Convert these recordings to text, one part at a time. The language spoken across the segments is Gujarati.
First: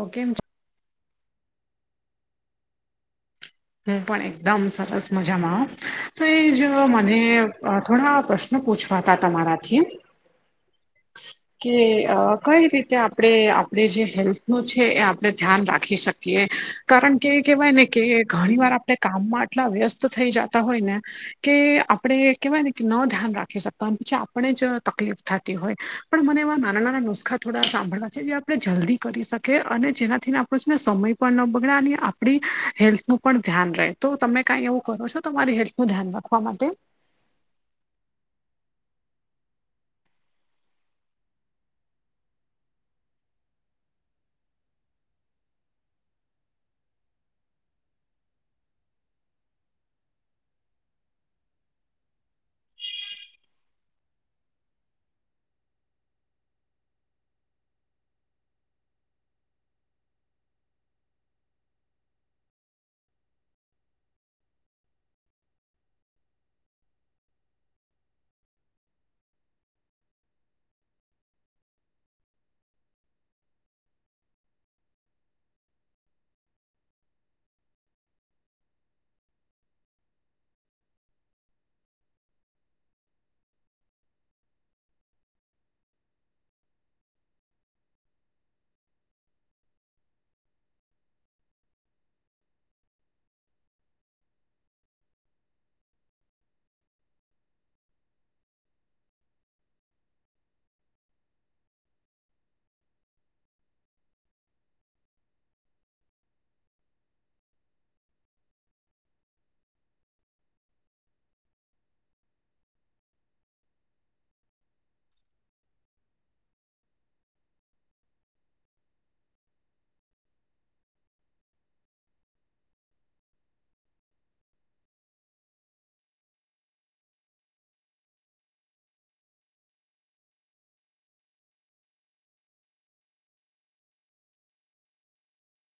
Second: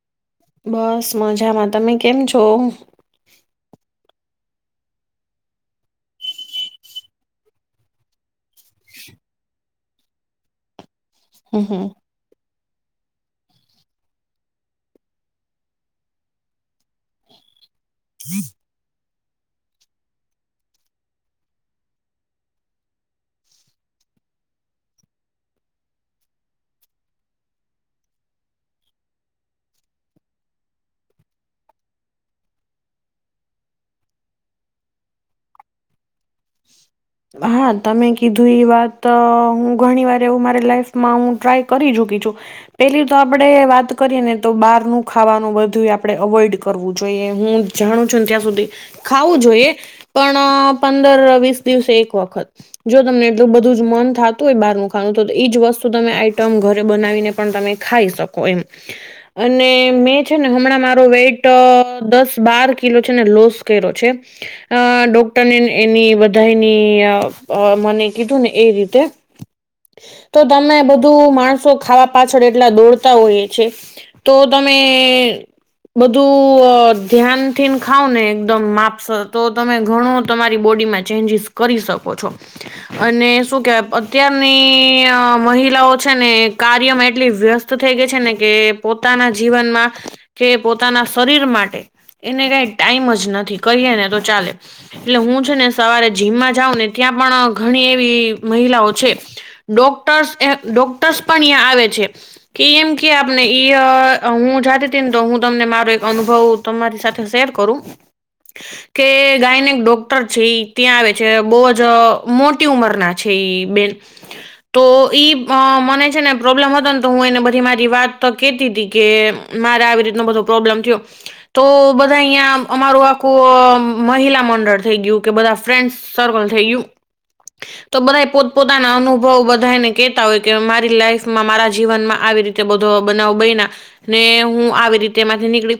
ઓ કેમ છ બસ મઝામાં. તમે કેમ છો? હું પણ એકદમ સરસ મઝામાં હ‌, તોય જો મને થોડા પ્રશ્ન પૂછવાતા તમારાથી કે હમ અ કઈ રીતે આ આપણે આપણે જે હેલ્થ નું છે એ આપણે ધ્યાન રાખી શકીએ. કારણ કે એ કહેવાય ને કે ઘણી વાર આપણે કામમાં આટલા વ્યસ્ત થઈ જાતા હોય ને કે આપડે કેવાય ને કે ન ધ્યાન રાખી શકતા પછી [unintelligible] આપણે જ તકલીફ થતી હોય, પણ મને એવા નાના નાના નુસ્ખા થોડા સાંભળવા છે જે આ પણે જલ્દી કરી શકીએ, અને જેનાથીને આપણનો સમય પણ ન બગડે અને આપણી હેલ્થ નું પણ ધ્યાન રહે, તો તમે કાંઈ એવું કરો છો તમારી હેલ્થ નું ધ્યાન રાખવા માટે? હા તમે કીધું એ વાત હું ઘણી વાર એવું મારી લાઈફમાં હું ટ્રાય કરી ચૂકી છું. પેલીતો આપડે વાત કરીએ ને તો બહારનું ખાવાનું બધું આપણે અવોઈડ કરવું જોઈએ, હું જાણું છું ને ત્યાં સુધી, ખાવું જોઈએ પણ પંદર વીસ દિવસે એક વખત. જો તમને એટલું બધું જ મન થાતું હોય, બારનું ખાવાનું, તો ઈજ વસ્તુ તમે આઈટમ ઘરે બનાવીને પણ તમે. -ખાઈ શકો એમ. અને મેં છે ને, હમણાં મારો વેઇટ દસ બાર કિલો છે ને લોસ કર્યો છે. અ ડોક્ટરને એની - દૈની અ મને કીધું ને એ રીતે. તો તમે, બધું માણસો ખાવા પાછળ એટલા દોડતા હોય છે. તો તમે... બધું ધ્યાનથી ને ખાવ ને એકદમ માપસર તો તમે ઘણું તમારી બોડી માં- -ચેન્જીસ કરી શકો છો. અને શું કેવાય અત્યારની અ મહિલાઓ છે ને, કાર્યમાં એટલી વ્યસ્ત- -થઈ ગઈ છે ને કે પોતાના જીવનમાં કે પોતાના શરીર માટે. એને કંઈ ટાઈમ જ નથી. કહીએ ને તો ચાલે, એટલે હું છે ને- -સવારે જિમમાં જાઉ ને, ત્યાં પણ ઘણી એવી મહિલાઓ છે. ડોક્ટર્સ ડોક્ટર્સ પણ યા આવે છે. કેમ કે આપને ઈ અ હું જાતી હતી ને તો હું તમને મારો એક અનુભવ તમારી સાથે શેર કરું. [unintelligible] કે ગાયનેક ડોક્ટર છે ઈ. ત્યાં આવે છે, બહુ જ મોટી ઉંમરના છે બેન- તો ઈ અ મને છે ને પ્રોબ્લેમ હતો ને તો હું એને બધી મારી વાત કેતી હતી કે... મારે આવી રીતનો બધો પ્રોબ્લેમ થયો. તો બધા અહીંયા અમારું આખું અ મહિલા મંડળ થઈ ગયું કે બધા. ફ્રેન્ડ સર્કલ થઈ ગયું. [unintelligible] તો બધા પોત પોતાના અનુભવ બધાને કેહેતા હોય કે મારી લાઈફમાં મારા જીવનમાં આવી. રીતે બધો બનાવ બયના ને હું આવી રીતે તેમાંથી નીકળી.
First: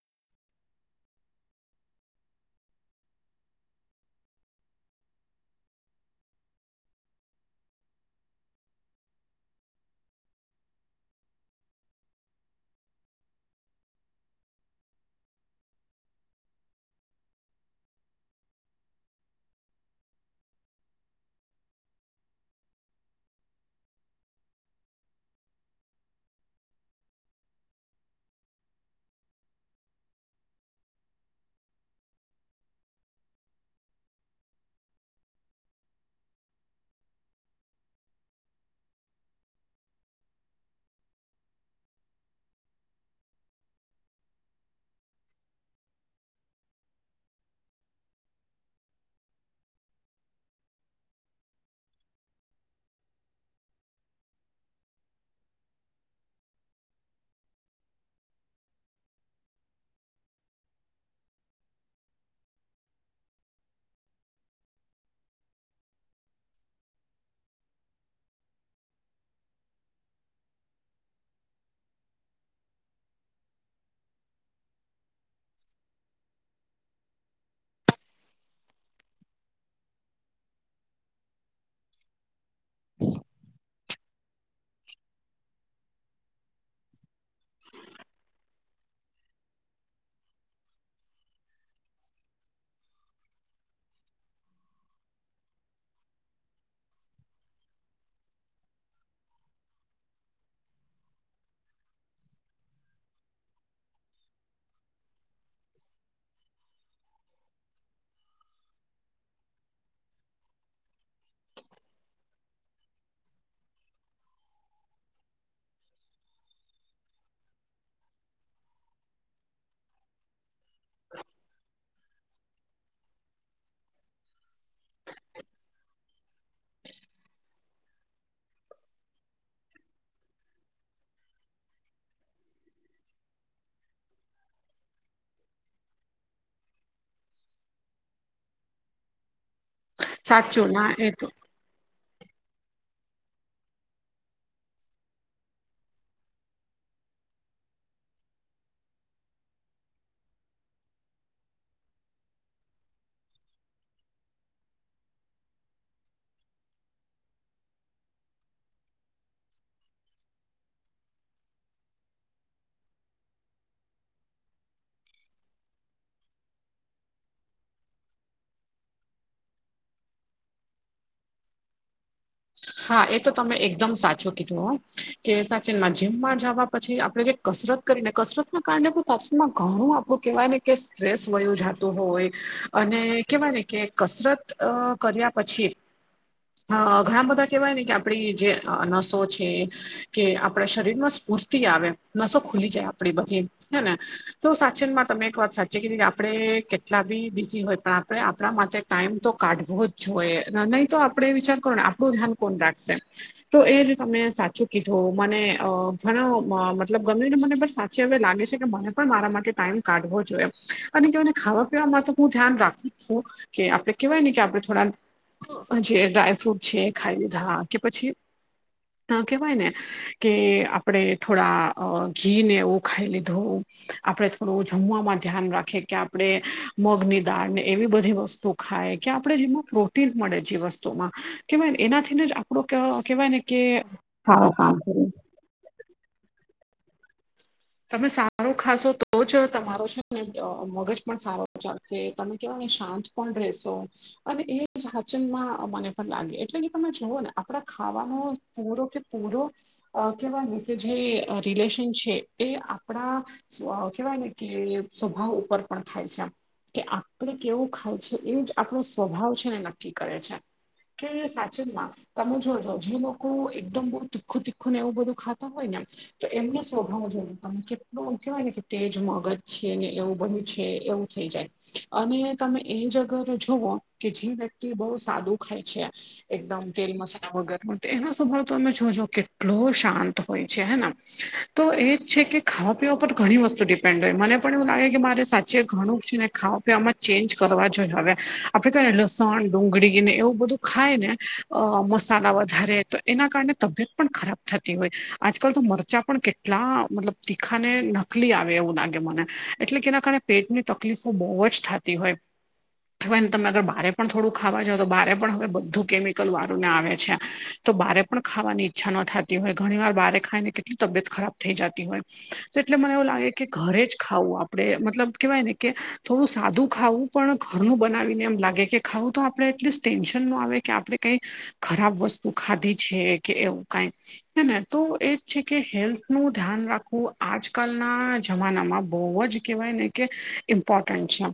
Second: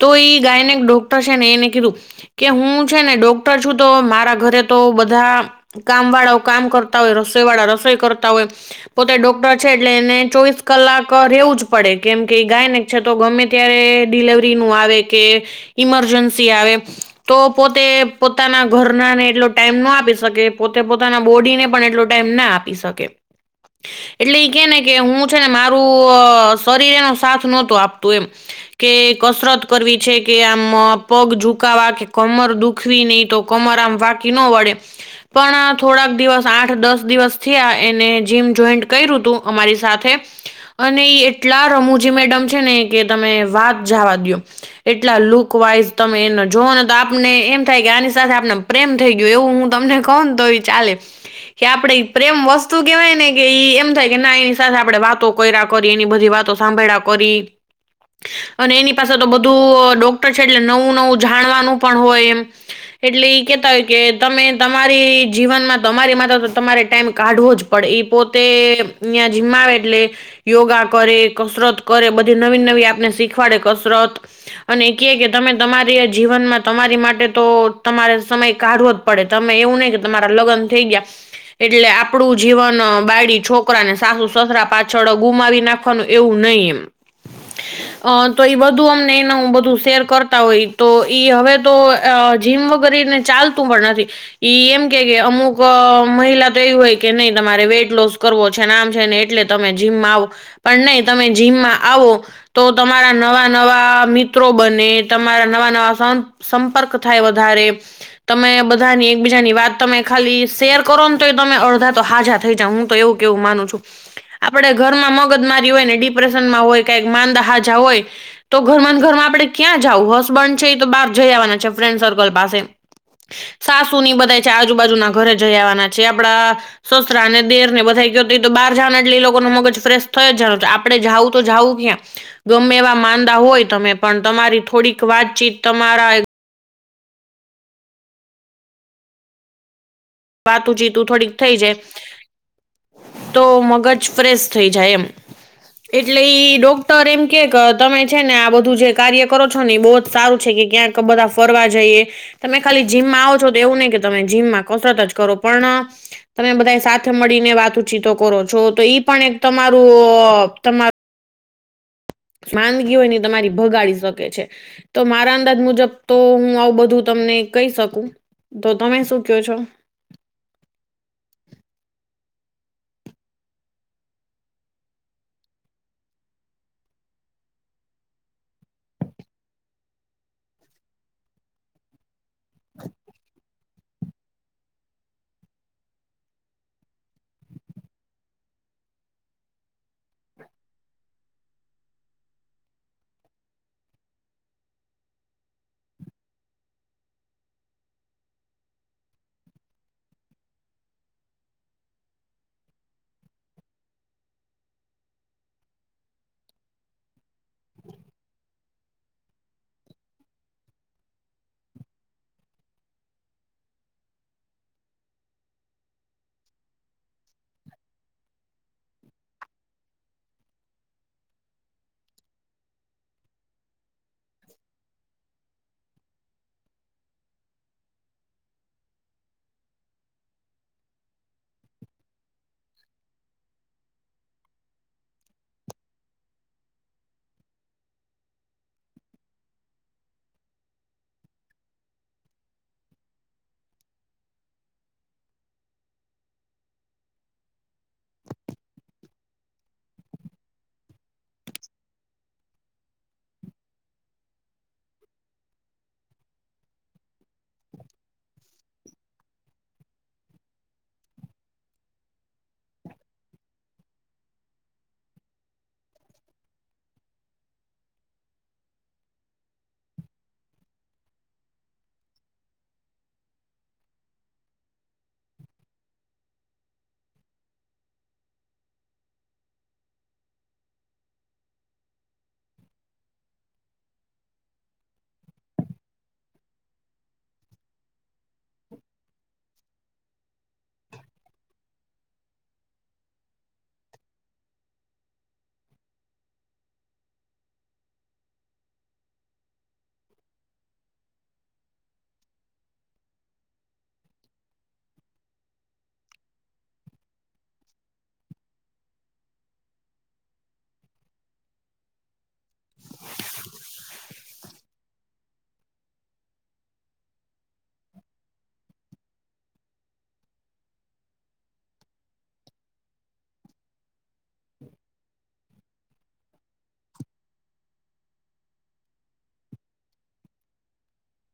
તો એ ગાયનેક ડોક્ટર છે ને, એને કીધું કે હું છે ને ડોક્ટર છું તો મા- -રા ઘરે તો બધા કામ વાળાઓ કામ કરતા હોય રસોઈ વાળા રસોઈ કરતા હોય. પોતે ડોક્ટર છે એટલે એને ચોવીસ કલાક રેવું જ પડે કેમ કે ગાયનેક - -છે તો ગમે ત્યારે ડિલવરીનું આવે કે - ઈમરજન્સી આવે તો પોતે પોતાના ઘર ઘરનાને એટલો ટાઈમ ના આપી શકે, પોતે પોતાના બોડીને પણ એટલો ટાઈમ ના આપી શકે. એટલે ઈ કે ને કે હું છે ને મારું શરીર એનો સાથ નહોતો આપતું એમ. કે કસરત કરવી છે, કે આમ પગ ઝુકાવા કે કમર દુખવી ને એતો કમર આમ વાકી ન વળે. પણ થોડાક દિવસ આઠ દસ દિવસ થયા એને જીમ જોઈન્ટ કર્યું હતું અમારી સાથે- અને ઇ એટલા રમૂજી મેડમ છે ને, કે તમે વાત જાવા દયો. એટલા લુક વાઈઝ તમે એને જોઓ ને, તો આપને એમ થાય કે આની- -સાથે આપને પ્રેમ થઈ ગયો એવું હું તમને કવ ને તોય ચાલે. કે આપડે પ્રેમ વસ્તુ કેવાય ને, કે ઈ એમ થાય કે, ના એની સાથે આપડે વાતો- કયરા કરી, ની બધી વાતો સાંભળ્યા કરી- અને એની પાસે તો બધું ડોક્ટર છે નવું નવું જાણવાનું પણ હોય એમ એટલે ઈ કેતા હોય કે તમે તમારી જીવનમાં તમારી માટે તો તમારે ટાઈમ કાઢવો જ. -પડે ઈ પોતે ત્યા જીમમાં આવે એટલે યોગા ક, રે કસરત કરે, બધી નવી નવી આપને શીખવાડે કસરત અને કહે કે તમે તમારી જીવનમાં તમારી માટે તો તમારે સમય કાઢવો જ પડે તમે એવું નહિ કે તમારા લગ્ન થઈ ગયા. એટલે આપડું જીવન બાયડી છોકરા સાસુ સસરા પાછળ ગુમાવી નાખવુ. એવું નહી. એમ તો એ તો અમને એમનુ બધું શેર કરતા હોય તો ઈ હવે તો જીમ વગર એને ચાલતું પણ નથી. ઈ એમ કે કે અમુક મહિલા તો એવી હોય કે નહી તમારે વેઇટ લોસ કરવો છેને આમ છે ને એટલે તમે જીમમાં આવો પણ નહી તમે જીમમાં આવો. તો તમારા નવા નવા મિત્રો બને. તમારા નવા નવા સંપર્ક થાય. વધારે તમે બધાની એકબીજાની વાત તમે ખાલી શેર કરો ને, તોય તમે અડધા તો સાજા થઈ જાવ હું તો એવું કેવું માનું છું. આપડે ઘરમાં મગજ મારી હોય, ને ડિપ્રેશનમાં હોય કઈક માંદા સાજા હોય. તો ઘરમાં ઘરમાં આપડે ક્યાં જાવું હસબન્ડ છે. એ તો બહાર જઈ આવવાના છે. ફ્રેન્ડ પાસે સાસુની બધા છે. આજુબાજુના ઘરે જઈ આવવાના છે. આપડા સસરા અને દેર ને બધા ક્યોતો બહાર જવાનાં એટલે એ લોકોનું મગજ ફ્રેશ જણ આપડે જાઉ તો જાઉ ક્યાં ગમે એવા માંદા હોય, તમે પણ તમારી થોડીક વાતચીત તમારા સાચું વાતું ના ચીતું એ તો થોડીક થઈ જાય તો મગજ ફ્રેશ થઈ જાય. એમ એટલે ઈ ડોક્ટર એમ કે કે તમે છે. ને આ બધું જે કાર્ય કરો છો. ને એ બહુ જ સારું છે કે ક્યાંક બધા ફરવા જઈએ તમે ખાલી જીમમાં આવો છો. તો એવું નહીં કે તમે જીમમાં કસરત જ કરો પણ તમે બધા સાથે મળીને વાતોચીતો કરો છો. તો ઈ પણ એક તમારું તમારું માંદગી હોય ઈ તમારી ભગાડી શકે છે. તો મારા અંદાજ મુજબ તો હું આવું બધું તમને કહી શકું. તો તમે શું કહો છો? હા એ તો તમે એકદમ સાચું કીધું હો કે સાચીમાં જીમમાં જવા પછી આપડે જે કસરત કરીને કસરત ના કારણે તાતણમા ઘણું આપડું કેહેવાયને કે સ્ટ્રેસ વયુ જતું હોય. અને કેવાય ને કે કસરત કર્યા પછી અ ઘણા બધા કહેવાય ને કે આપણી નસો છે, કે આપણા શરીરમાં સુ સ્ફુર્તી આવે. નસો ખુલી જાય આપડી બધી હે ને તો સાચનમાં તમે એક વાત સાચી કીધ આપડે કેટલા બી બીઝી હોય પણ આપણે આપણા માટે ટાઈમ તો કાઢવો જ જોઈએ. નહીં તો આપણે આપડે એ વિચાર કરો ને, આપડુ ધ્યાન કોણ રાખશે. તો એ જ તમે સાચું કીધું. મને અ ઘણો મતલબ ગમે એટલું મને બસ જે હવે લાગે છે કે, મને પણ મારા માટે ટાઈમ કાઢવો જોઈએ. અને કહેવાયને ખાવા પીવાવામાં તો હું ધ્યાન રાખું જ છું. કે આપડે કેવાય ને કે, આપડે થોડા જે ડ્રાયફ્રૂટ છે. એ ખાઈ લીધા, કે પછી અ કેહેવાય ને કે, આપડે થોડા અ ઘી નેવું ખાઈ લીધું. આપડે થોડું જમવાવામાં ધ્યાન રાખીએ કે, આપડે મગની દાળ ને એવી બધી વસ્તુ ખાયે. કે આપડે જેમાં પ્રોટીન મળે છે. જે વસ્તુ તોમા. કેવાયને એનાથી ને જ આપડો કેવાય ને કે, અ કામ કરે તમે સારુ ખાશો તો જ તમારો છે. ને મગજ પણ સારો ચાલશે. તમે કેવાય ને શાંત પણ રેહશો. અને એ જ ઝાચનમાં મને પણ લાગે. એટલે કે તમે જુઓ ને આપડા ખાવાનો જ પૂરો કે પૂરો અ કેવાયને કે જે રિલેશન છે. એ, આપણા સ્વ- કેવાય ને કે, સ્વભાવ ઉપર પણ થાય છે આમ. કે આપડે કેવું ખાય છે, એ જ આપણો સ્વભાવ છે ને નક્કી કરે છે. કે સાચુ ના. તમે જોજ, જે લોકો એકદમ બહુ તીખું તીખું ને એવું બધું ખાતા હોય ને, તો એમનો સ્વભાવ જો જો. તમ કેટલું કેહેવાય ને કે તેજ મગજ છે ને, એવું બધુ છે, ને એવું થઈ જાય. અને તમે એજ અગર જુઓ, કે જે વ્યક્તિ બહુ સાદું ખાય છે‌. એકદમ તેલ મસાલા વગરનુ. તો એનો સ્વભાવ તમે જોજો, કેટલો શાંત હોય છે હેને? તો એ- છે કે, ખાવાપીવા પર ઘણી વસ્તુ ડિપેન્ડ રેય. મને પણ એવું લાગે કે, મારે સાચે ઘણું છે ને ખાવા પીવામાં જ- ચેન્જ કરવા જોઈએ, હવે આપડે કહેને લસણ, ડુંગળીને એવું બધું ખાય ને- અ મસાલા વધારે, તો એના કારણે તબીયત પણ ખરાબ થાતી હોય. આજ કાલ તો મરચાં પણ કેટલા- મતલબ તીખાને નકલી આવે એવું લાગે મને. એટલે કે એના કારણે પેટની તકલીફો બહુ જ થા- -થી હોય. [unintelligible] તમે બારે પણ થોડું ખાવા જાવ તો, બારે પણ હવે બધું કેમિકલ વાળું ને આવે. તો બારે પણ ખાવાની ઈચ્છા ન થતી હોય. ઘણી વાર બારે ખાઈ ને કેટલી તબિયત ખરાબ થઈ જાત- -ટીવાય. તો એટલે મને એવું લાગે કે ઘરે જ- ખાવું આપડે. મતલબ કેવાય ને કે થોડું સાદું ખાવું પણ ઘરનું બનાવીને એમ લાગે કે, - -ખાવું તો આપણે એટલીસ્ટ ટેન્શન નો આવે કે આપડે કંઈ ખરાબ વસ્તુ ખાધી છે કે એવું કઈ. હે ને, તો એજ છે કે હેલ્થનું- -ધ્યાન રાખવું. આજકાલના જમાનામાં બહુ જ કહેવાય ને કે ઇમ્પોર્ટન્ટ છે.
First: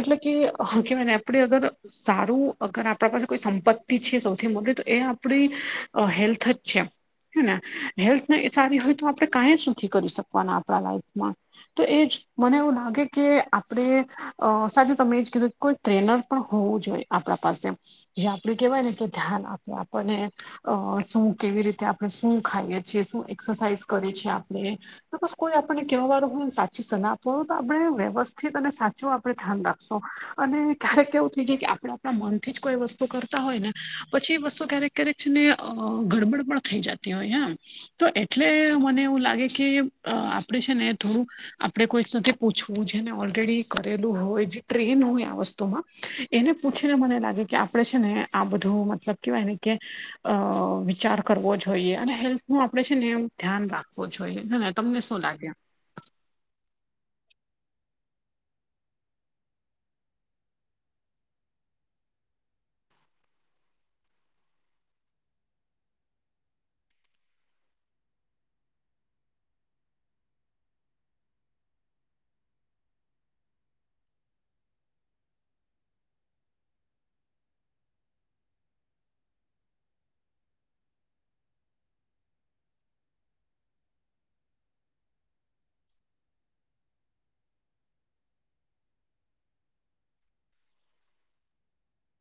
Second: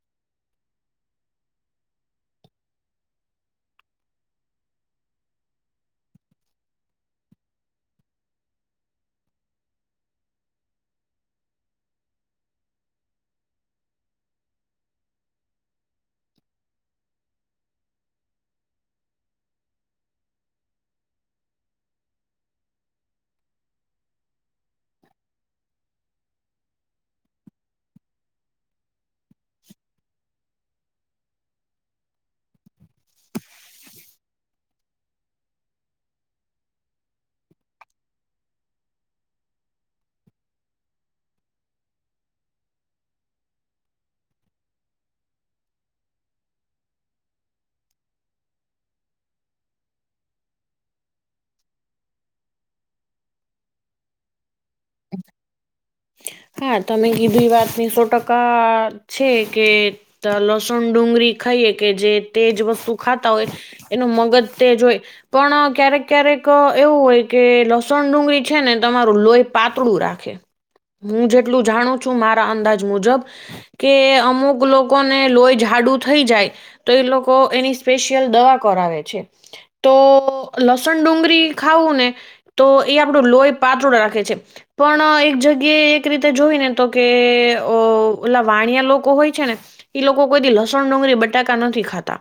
એટલે કે, હુ કેવાયને આપડે અગર, - -સારું અગર આપડા પાસે કોઈ સંપત્તિ છે સૌથી મોટી, તો એ આપણી હેલ્થ જ છે. હે ને! હેલ્થ નઈ સારી હોય તો, આપડે કાંઈ જ નથી કરી શકવાના આપડા લાઈફમાં. તો એજ. મને એવું લાગે કે આપડે અ સાથે તમે એજ કીધું- -કોઈ ટ્રેનર પણ હોવું જોઈએ આપડા પાસે. જે આપડું કેહેવાય ને કે ધ્યાન આપે. આપણ ને- -અ શું કેવી રીતે આપણે શું ખાઈએ છીએ, શું એક્સરસાાઈઝ કરીએ છીએ, આપડે- -તો બસ કોઈ આપને કેવાવાળુ હોયને, સાચી સલાહ આપવા વાળુ તો આપણે વ્યવસ્થિત અને સા- -જો આપડે ધ્યાન રાખશો અને- -ક્યારેક એવું થઇ જાય કે, આપણે આપણા મન થીજ કોઈ વસ્તુ કરતા હોય ને પછી એ ક્યારેક- - કયારેક છેને ગડબડ પણ થઈ જાતી હોય, યા તો એટલે- -એ મને એવું લાગે કે, આપડે છે ને થોડુંક- આપડે કોઈક સાથે પૂછવું છે, અને ઓલરેડી એ કરેલું હોય, જે ટ્રેન હોય આ વસ્તુમાં- એને પૂછીને મને લાગે કે, આપડે છે ને આ બધું મતલબ કેવાય ને કે- -અ વિચાર કરવો જોઈએ. અને હેલ્થનો આપડે છે ને એવુ- -ધ્યાન રાખવો જોઈએ. હે ને! તમને શું લાગે? હા, તમે કીધું ઈ વાત ની સો ટકા છે કે- લસણ ડુંગળી ખાઈએ કે જે તેજ વસ્તુ ખાતા હોય- -એનું મગજ તેજ હોય- પણ, ક્યારેક ક્યારેક એવું હોય કે, લસણ ડુંગળી છે ને તમારું લોહી પાતળું રાખે- -હું જેટલું જાણું છું, મારા અંદાજ મુજબ- -કે અમુક લોકોને લોહી જાડુ થઈ જાય- તો, એ લોકો એની સ્પેશિયલ દવા કરાવે છે. તો, લસણ ડુંગરી ખાવું ને- તો, એ આપડું લોહી પાતળું રાખે છે પણ- એ એક રીતે જોઈ ને, તો કે, ઓલા વાણિયા લોકો હોય છે ને- ઇ લોકો કોઈ દિ લસણ, ડુંગરી, બટાકા નથી ખાતા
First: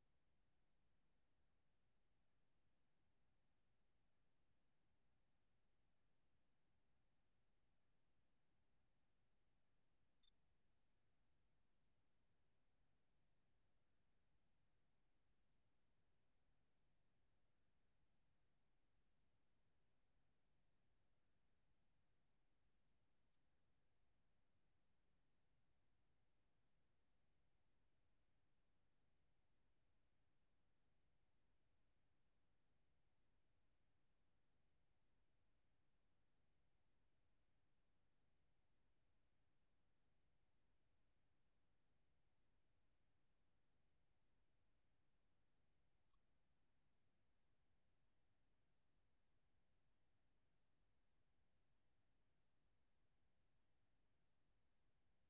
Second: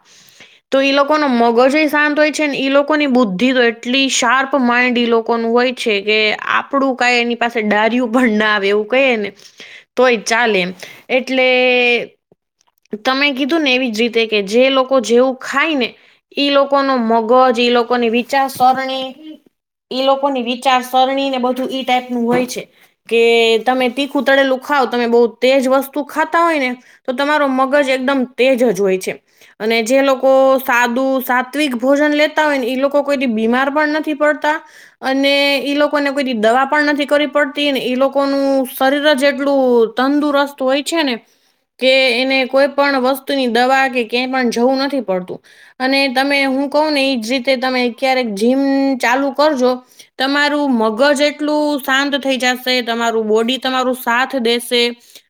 તો ઈ લોકો નુ મગજ ય શાંત હોય છે ને, ઇ લોકોની બુદ્ધિ તો એટલી શાર્પ માઇન્ડ ઈ લોકોનું હોય છે કે, આપડું કાઈ એની પાસે [unintelligible] ભણ ના આવે, એવું કઇએ ને, તોય ચાલે એમ એટલે તમે કીધું ને એવી જ રીતે કે જે લોકો જેવું ખાય ને ઈ લોકો નુ મગજ, ઈ લોકોની વિચારસરણી ઇ લોકોની વિચાર સરરણી ને બધું ઈ ટાઈપનુંું હોય છે કે તમે તીખું તળેલું ખાવ તમે બહુ તેજ વસ્તુ ખાતા હોય ને ત તમારો મગજ એકદમ તેજ જ હોય છે. અને જે લોકો, સાદું, સાત્વિક ભોજન લેતા હોય ને, ઇ લોકો કોઈ દિ બીમાર પણ નથી પડતા અને, ઈ લોકોને કોઈ દિ દવા પણ નથી કરવી પડતી ને ઈ લોકોનું શરીર જ એટલું તંદુરસ્ત હોય છે ને કે, એને કોઈ પણ વસ્તુની દવા કે કયાય પણ જવું નથી પડતું અને તમે હુ કઉ ને ઇ જ રીતે તમે ક્યારેક જીમ, ચાલુ કરજો તમારું મગજ એટલું શાંત થઈ જાશે, તમારું બોડી તમારું સાથ દેશે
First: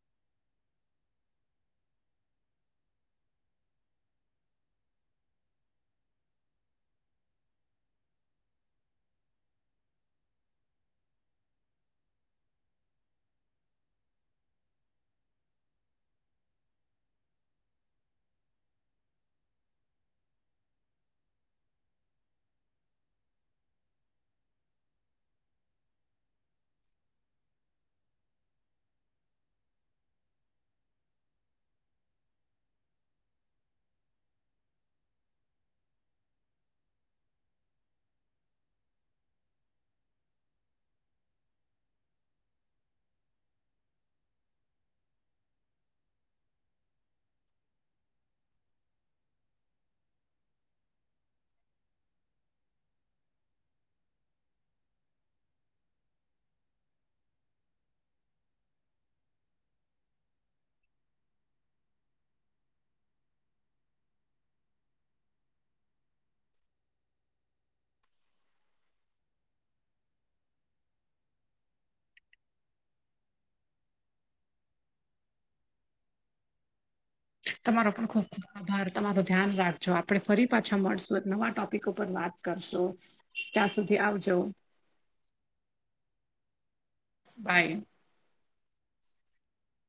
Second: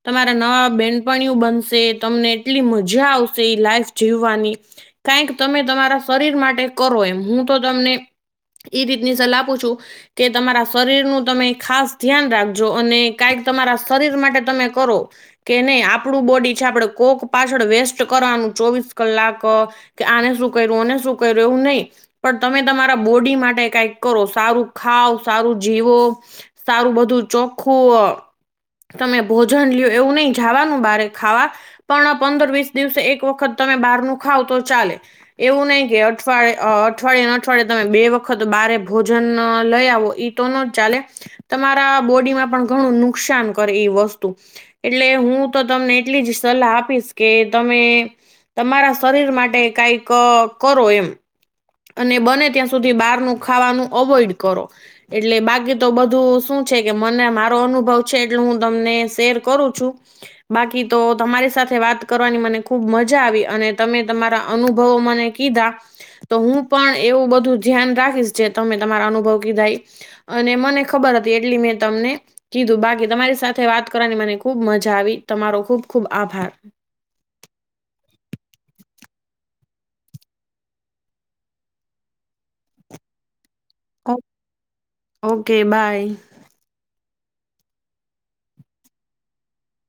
તમારા નવા બેનપણીયુ બનશે, તમને એટલી મજા આવશે ઇ લાઈફ જીવવાની કાઇક તમે તમારા શરીર માટે કરો એમ, હું તો તમને ઇ રીતની સલાહ આપું છું કે તમારા શરીર નું તમે ખાસ ધ્યાન રાખજો, અને કાઈક તમારા શરીર માટે તમે કરો કે નઇ, આપડુ બોડી છે, આપડે કોક પાછળ વેસ્ટ કરવાનું ચોવીસ કલાક કે આને શું કયરુ, આને શું કયરુ એવું નઇ પણ તમે તમારા બોડી માટે કાઈક કરો, સારું ખાવ સારું જીવો સારું બધું ચોખ્ખું અ, તમે ભોજન લ્યો એવું નઇ, જાવાનું બાર [unintelligible] ખાવા. પણ પંદર વીસ દિવસે એક વખત તમે બાર નુ ખાવ તો ચાલે. એવું નઇ કે અઠવાડિે, અ અઠવાડિયે ન અઠવાડિયે તમે બે વખત બારે ભોજન, લઈ આવો તો નો જ ચાલે, તમારા બોડીમાં પણ ઘણું નુકસાન કરે એ વસ્તુ એટલે હું તો તમને એટલી જ સલાહ આપીશ કે તમે તમારા શરીર માટે કાઈક કરો એમ અને બને ત્યાં સુધી બારનું ખાવાનું અવોઈડ કરો એટલે બાકી તો બધું, શું છે કે મને મારો અનુભવ એટલે હું તમને શેર કરું છું બાકી તો તમારી સાથે વાત કરવાની મને ખુબ મજા આવી, અને તમે તમારા અનુભવો મને કીધા, તો હું પણ એવું બધું ધ્યાન રાખીશ જે તમે તમારા અનુભવ કીધા ઇ અને મને ખબર હતી એટલી મેં તમને કીધું, બાકી તમારી સાથે વાત કરવાની મને ખુબ મજા આવી, તમારો ખુબ ખુબ આભાર. તમારો પણ ખુબખુબ આભાર તમારો ધ્યાન રાખજો. આપડે ફરી પાછા મળશું, એક નવા ટોપિક ઉપર વાત કરશું ત્યાં સુધી આવજો ઓકે બાય. બાય.